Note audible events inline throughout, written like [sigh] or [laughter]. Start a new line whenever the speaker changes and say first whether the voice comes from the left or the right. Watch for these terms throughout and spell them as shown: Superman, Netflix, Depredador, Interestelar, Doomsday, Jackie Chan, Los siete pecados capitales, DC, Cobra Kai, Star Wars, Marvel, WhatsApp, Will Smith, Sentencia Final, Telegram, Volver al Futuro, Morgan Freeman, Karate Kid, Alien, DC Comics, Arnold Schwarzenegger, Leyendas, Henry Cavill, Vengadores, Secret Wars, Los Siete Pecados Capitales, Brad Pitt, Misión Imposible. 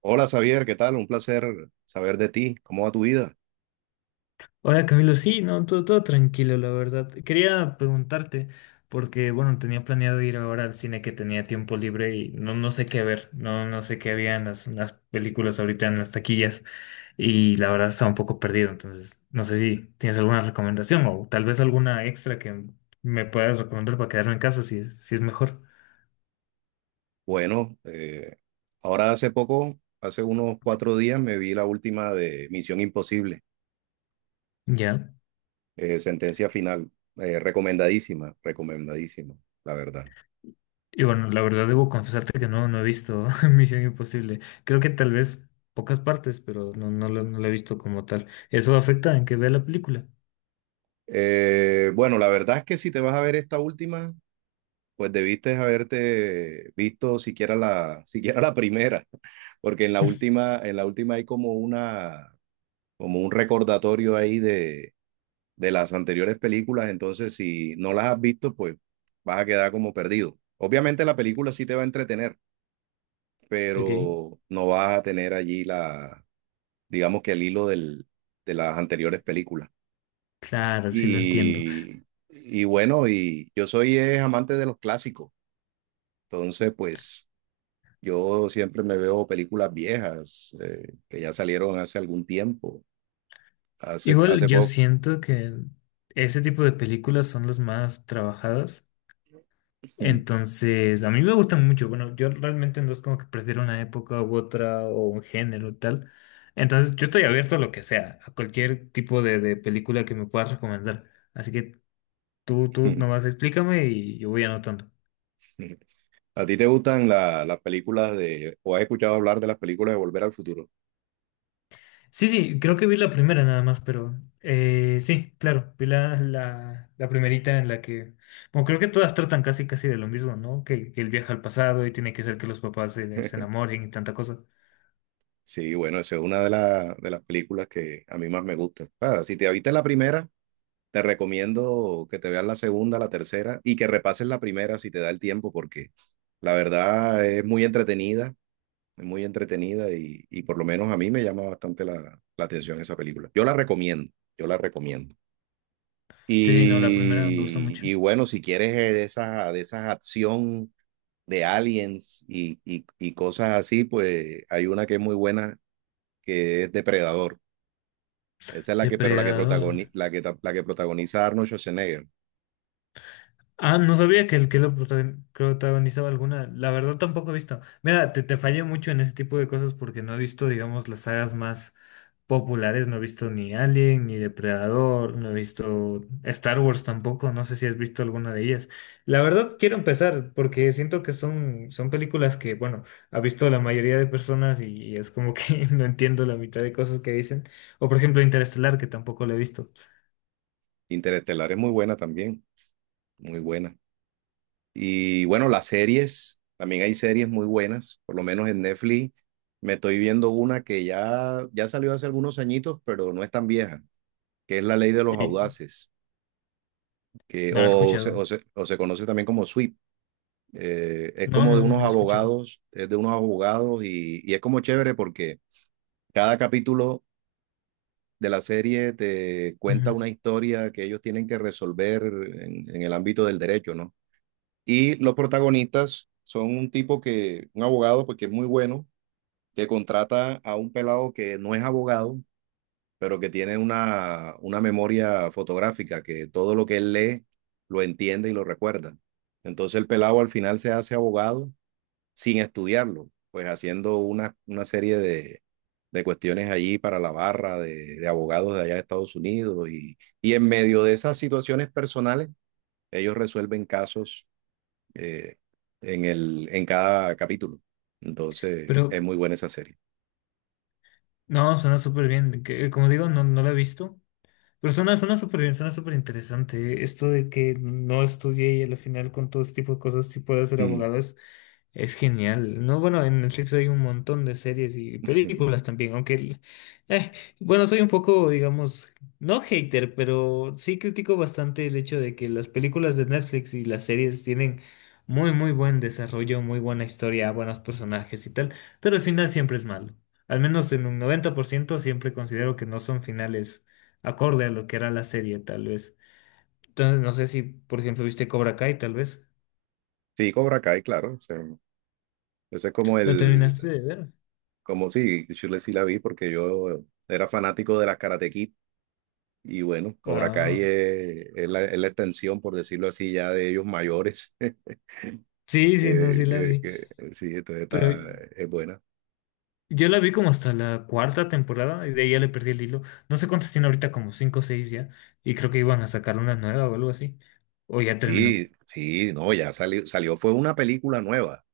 right: Hola Xavier, ¿qué tal? Un placer saber de ti. ¿Cómo va tu vida?
left: Hola Camilo, sí, no, todo tranquilo, la verdad. Quería preguntarte, porque bueno, tenía planeado ir ahora al cine que tenía tiempo libre y no, no sé qué ver, no, no sé qué había en las películas ahorita en las taquillas, y la verdad estaba un poco perdido. Entonces no sé si tienes alguna recomendación o tal vez alguna extra que me puedas recomendar para quedarme en casa si es, si es mejor.
right: Bueno, ahora hace poco, hace unos cuatro días, me vi la última de Misión Imposible,
left: Ya.
right: Sentencia Final. Recomendadísima, la verdad.
left: Y bueno, la verdad debo confesarte que no, no he visto [laughs] Misión Imposible. Creo que tal vez pocas partes, pero no, no lo he visto como tal. ¿Eso afecta en que vea la película?
right: Bueno, la verdad es que si te vas a ver esta última, pues debiste haberte visto [laughs] siquiera la primera, [laughs] porque en la última hay como un recordatorio ahí de las anteriores películas. Entonces, si no las has visto, pues vas a quedar como perdido. Obviamente la película sí te va a entretener,
left: Ok.
right: pero no vas a tener allí digamos que el hilo de las anteriores películas.
left: Claro, sí lo entiendo.
right: Y, y bueno, y yo soy amante de los clásicos, entonces pues yo siempre me veo películas viejas que ya salieron hace algún tiempo,
left: Igual
right: hace
left: yo
right: poco.
left: siento que ese tipo de películas son las más trabajadas. Entonces, a mí me gustan mucho. Bueno, yo realmente no es como que prefiero una época u otra o un género y tal. Entonces, yo estoy abierto a lo que sea, a cualquier tipo de película que me puedas recomendar. Así que tú nomás explícame y yo voy anotando.
right: [laughs] ¿A ti te gustan las películas de, o has escuchado hablar de las películas de Volver al Futuro?
left: Sí, sí, creo que vi la primera nada más, pero sí, claro, vi la primerita en la que, bueno, creo que todas tratan casi casi de lo mismo, ¿no? Que él viaja al pasado y tiene que hacer que los papás se, se enamoren y tanta cosa.
right: Sí, bueno, esa es una de las películas que a mí más me gusta. Ah, si te viste la primera, te recomiendo que te veas la segunda, la tercera y que repases la primera si te da el tiempo, porque la verdad es muy entretenida y por lo menos a mí me llama bastante la atención esa película. Yo la recomiendo, yo la recomiendo.
left: Sí, sí, no, la primera me gustó
right: Y,
left: mucho.
right: y bueno, si quieres de esa acción, de aliens y cosas así, pues hay una que es muy buena, que es Depredador. Esa es la que, pero la que protagoniza,
left: Depredador.
right: la que protagoniza Arnold Schwarzenegger.
left: Ah, no sabía que el que lo protagonizaba alguna. La verdad tampoco he visto. Mira, te fallé mucho en ese tipo de cosas porque no he visto, digamos, las sagas más populares. No he visto ni Alien, ni Depredador, no he visto Star Wars tampoco, no sé si has visto alguna de ellas. La verdad, quiero empezar porque siento que son, son películas que, bueno, ha visto la mayoría de personas, y es como que [laughs] no entiendo la mitad de cosas que dicen. O por ejemplo, Interestelar, que tampoco lo he visto
right: Interestelar es muy buena también, muy buena. Y bueno, las series, también hay series muy buenas. Por lo menos en Netflix me estoy viendo una que ya salió hace algunos añitos, pero no es tan vieja, que es La Ley de los
left: y
right: Audaces, que,
left: no lo he
right: o, se, o
left: escuchado.
right: se, o se conoce también como Sweep. Es
left: No,
right: como de
left: no, no
right: unos
left: lo he escuchado.
right: abogados, es de unos abogados y es como chévere porque cada capítulo de la serie te cuenta
left: Ujú.
right: una historia que ellos tienen que resolver en el ámbito del derecho, ¿no? Y los protagonistas son un abogado, porque es muy bueno, que contrata a un pelado que no es abogado, pero que tiene una memoria fotográfica, que todo lo que él lee lo entiende y lo recuerda. Entonces el pelado al final se hace abogado sin estudiarlo, pues haciendo una serie de cuestiones allí para la barra de abogados de allá de Estados Unidos, y en medio de esas situaciones personales, ellos resuelven casos eh, en cada capítulo. Entonces, es
left: Pero
right: muy buena esa serie.
left: no, suena súper bien. Como digo, no, no lo he visto. Pero suena, suena súper bien, suena súper interesante. ¿Eh? Esto de que no estudié y al final con todo este tipo de cosas sí pueda ser
right: Mm.
left: abogado es genial. No, bueno, en Netflix hay un montón de series y películas
right: [laughs]
left: también, aunque, eh, bueno, soy un poco, digamos, no hater, pero sí critico bastante el hecho de que las películas de Netflix y las series tienen muy, muy buen desarrollo, muy buena historia, buenos personajes y tal, pero el final siempre es malo. Al menos en un 90% siempre considero que no son finales acorde a lo que era la serie, tal vez. Entonces, no sé si, por ejemplo, viste Cobra Kai, tal vez.
right: Sí, Cobra Kai, claro. O sea, ese es como
left: ¿Lo
right: el,
left: terminaste de ver?
right: como sí, yo sí la vi porque yo era fanático de las Karate Kid. Y bueno, Cobra Kai
left: Ah.
right: es la extensión, por decirlo así, ya de ellos mayores.
left: Sí,
right: [laughs]
left: sí, no,
right: que-
left: sí la vi.
right: sí, entonces
left: Pero
right: está, es buena.
left: yo la vi como hasta la cuarta temporada y de ahí ya le perdí el hilo. No sé cuántas tiene ahorita, como cinco o seis ya. Y creo que iban a sacar una nueva o algo así. O ya terminó.
right: Sí, sí, no, ya salió, salió. Fue una película nueva,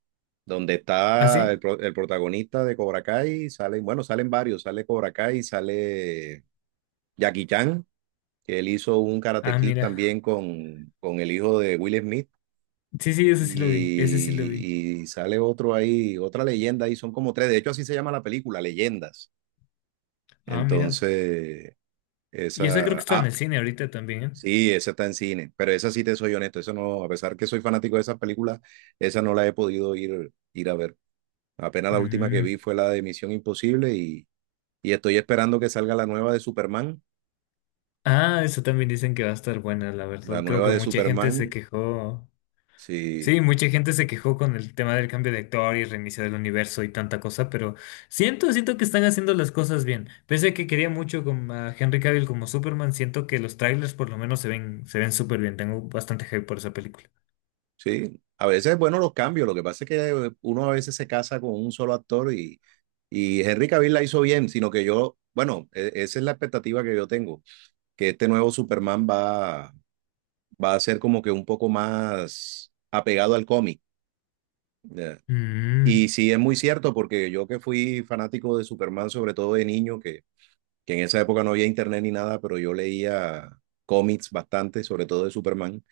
right: donde
left: ¿Ah,
right: está
left: sí?
right: el protagonista de Cobra Kai. Salen, bueno, salen varios, sale Cobra Kai, sale Jackie Chan, que él hizo un Karate
left: Ah,
right: Kid
left: mira.
right: también con el hijo de Will Smith.
left: Sí, sí, ese sí lo vi. Ese sí lo vi.
right: Y sale otro ahí, otra leyenda, y son como tres. De hecho así se llama la película, Leyendas.
left: Ah, mira.
right: Entonces,
left: Y esa creo que
right: esa,
left: está en
right: ah,
left: el cine ahorita también, ¿eh?
right: sí, esa está en cine, pero esa, sí te soy honesto, esa no, a pesar que soy fanático de esas películas, esa no la he podido ir, ir a ver. Apenas la última que
left: Mm.
right: vi fue la de Misión Imposible, y estoy esperando que salga la nueva de Superman,
left: Ah, eso también dicen que va a estar buena, la
right: la
left: verdad. Creo
right: nueva
left: que
right: de
left: mucha gente se
right: Superman,
left: quejó. Sí,
right: sí,
left: mucha gente se quejó con el tema del cambio de actor y reiniciar el universo y tanta cosa, pero siento, siento que están haciendo las cosas bien. Pese a que quería mucho con a Henry Cavill como Superman, siento que los trailers por lo menos se ven súper bien. Tengo bastante hype por esa película.
right: sí. A veces, bueno, los cambios, lo que pasa es que uno a veces se casa con un solo actor, y Henry Cavill la hizo bien, sino que yo, bueno, esa es la expectativa que yo tengo, que este nuevo Superman va a ser como que un poco más apegado al cómic. ¿Ya? Y
left: Mm,
right: sí, es muy cierto, porque yo que fui fanático de Superman, sobre todo de niño, que en esa época no había internet ni nada, pero yo leía cómics bastante, sobre todo de Superman.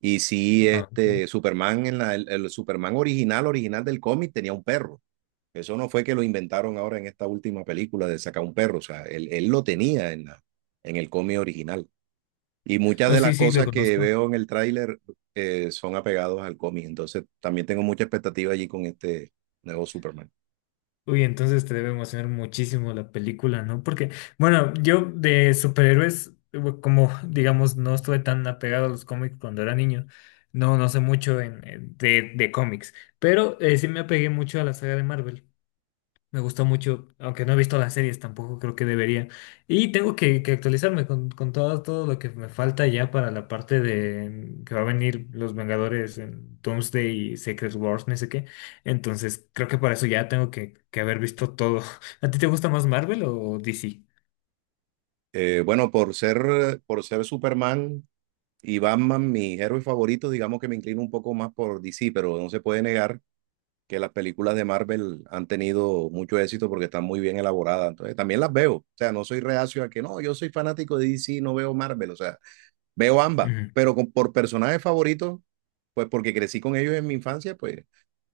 right: Y sí,
left: ah, ok.
right: este Superman, el Superman original, original del cómic, tenía un perro. Eso no fue que lo inventaron ahora en esta última película de sacar un perro. O sea, él lo tenía en el cómic original. Y muchas
left: No,
right: de
left: sí,
right: las
left: sí, lo
right: cosas que
left: conozco.
right: veo en el tráiler son apegados al cómic. Entonces también tengo mucha expectativa allí con este nuevo Superman.
left: Uy, entonces te debe emocionar muchísimo la película, ¿no? Porque, bueno, yo de superhéroes, como digamos, no estuve tan apegado a los cómics cuando era niño, no, no sé mucho de cómics, pero sí me apegué mucho a la saga de Marvel. Me gustó mucho, aunque no he visto las series tampoco, creo que debería. Y tengo que actualizarme con todo, todo lo que me falta ya para la parte de que va a venir los Vengadores en Doomsday y Secret Wars, no sé qué. Entonces, creo que para eso ya tengo que haber visto todo. [laughs] ¿A ti te gusta más Marvel o DC?
right: Bueno, por ser Superman y Batman mis héroes favoritos, digamos que me inclino un poco más por DC, pero no se puede negar que las películas de Marvel han tenido mucho éxito porque están muy bien elaboradas. Entonces, también las veo. O sea, no soy reacio a que no, yo soy fanático de DC, no veo Marvel. O sea, veo ambas,
left: Ujú.
right: pero por personajes favoritos, pues porque crecí con ellos en mi infancia, pues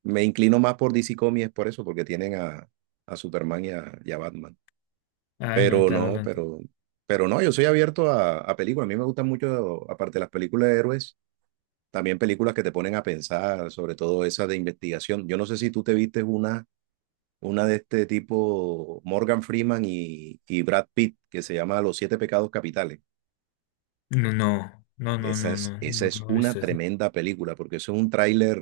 right: me inclino más por DC Comics por eso, porque tienen a Superman y y a Batman.
left: Ah, no,
right: Pero
left: claro, lo
right: no,
left: entiendo.
right: pero, pero no, yo soy abierto a películas. A mí me gustan mucho, aparte de las películas de héroes, también películas que te ponen a pensar, sobre todo esas de investigación. Yo no sé si tú te vistes una de este tipo, Morgan Freeman y Brad Pitt, que se llama Los Siete Pecados Capitales.
left: No, no, no, no, no, no,
right: Esa
left: no,
right: es
left: no he
right: una
left: visto eso.
right: tremenda película, porque eso es un tráiler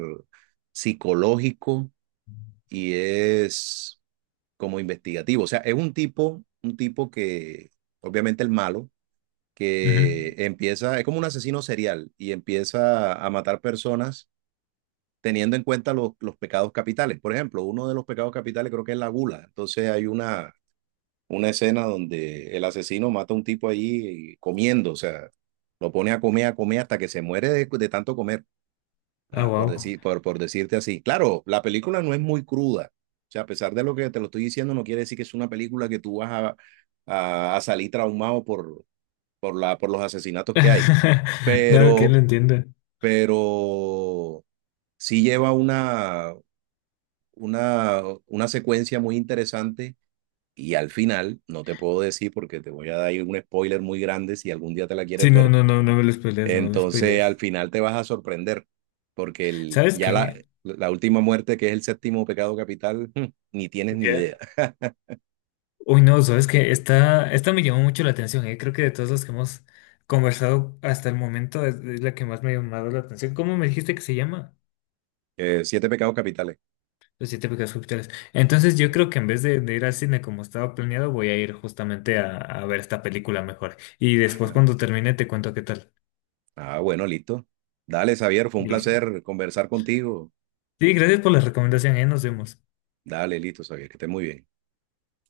right: psicológico y es como investigativo. O sea, es un tipo que, obviamente el malo,
left: Ujú.
right: que empieza, es como un asesino serial y empieza a matar personas teniendo en cuenta los pecados capitales. Por ejemplo, uno de los pecados capitales creo que es la gula. Entonces hay una escena donde el asesino mata a un tipo ahí comiendo. O sea, lo pone a comer hasta que se muere de tanto comer,
left: Ah,
right: por
left: wow.
right: decir, por decirte así. Claro, la película no es muy cruda. O sea, a pesar de lo que te lo estoy diciendo, no quiere decir que es una película que tú vas a salir traumado por los asesinatos que hay.
left: [laughs] No, que lo
right: Pero,
left: entiendo.
right: pero sí lleva una secuencia muy interesante. Y al final, no te puedo decir porque te voy a dar un spoiler muy grande si algún día te la
left: Sí,
right: quieres
left: no,
right: ver.
left: no, no, no me lo spoilees, no me lo
right: Entonces, al
left: spoilees.
right: final te vas a sorprender, porque
left: ¿Sabes qué?
right: la última muerte, que es el séptimo pecado capital, hmm, ni tienes ni idea.
left: Ya. Uy, no, sabes que esta me llamó mucho la atención, ¿eh? Creo que de todos los que hemos conversado hasta el momento es la que más me ha llamado la atención. ¿Cómo me dijiste que se llama?
right: Siete Pecados Capitales.
left: Los 7 pecados capitales. Entonces yo
right: Eh,
left: creo que en vez de ir al cine como estaba planeado, voy a ir justamente a ver esta película mejor. Y después cuando termine te cuento qué tal.
right: Ah, bueno, listo. Dale, Xavier, fue un
left: Listo.
right: placer conversar contigo.
left: Sí, gracias por la recomendación, ¿eh? Nos vemos.
right: Dale, listo, Xavier, que estés muy bien.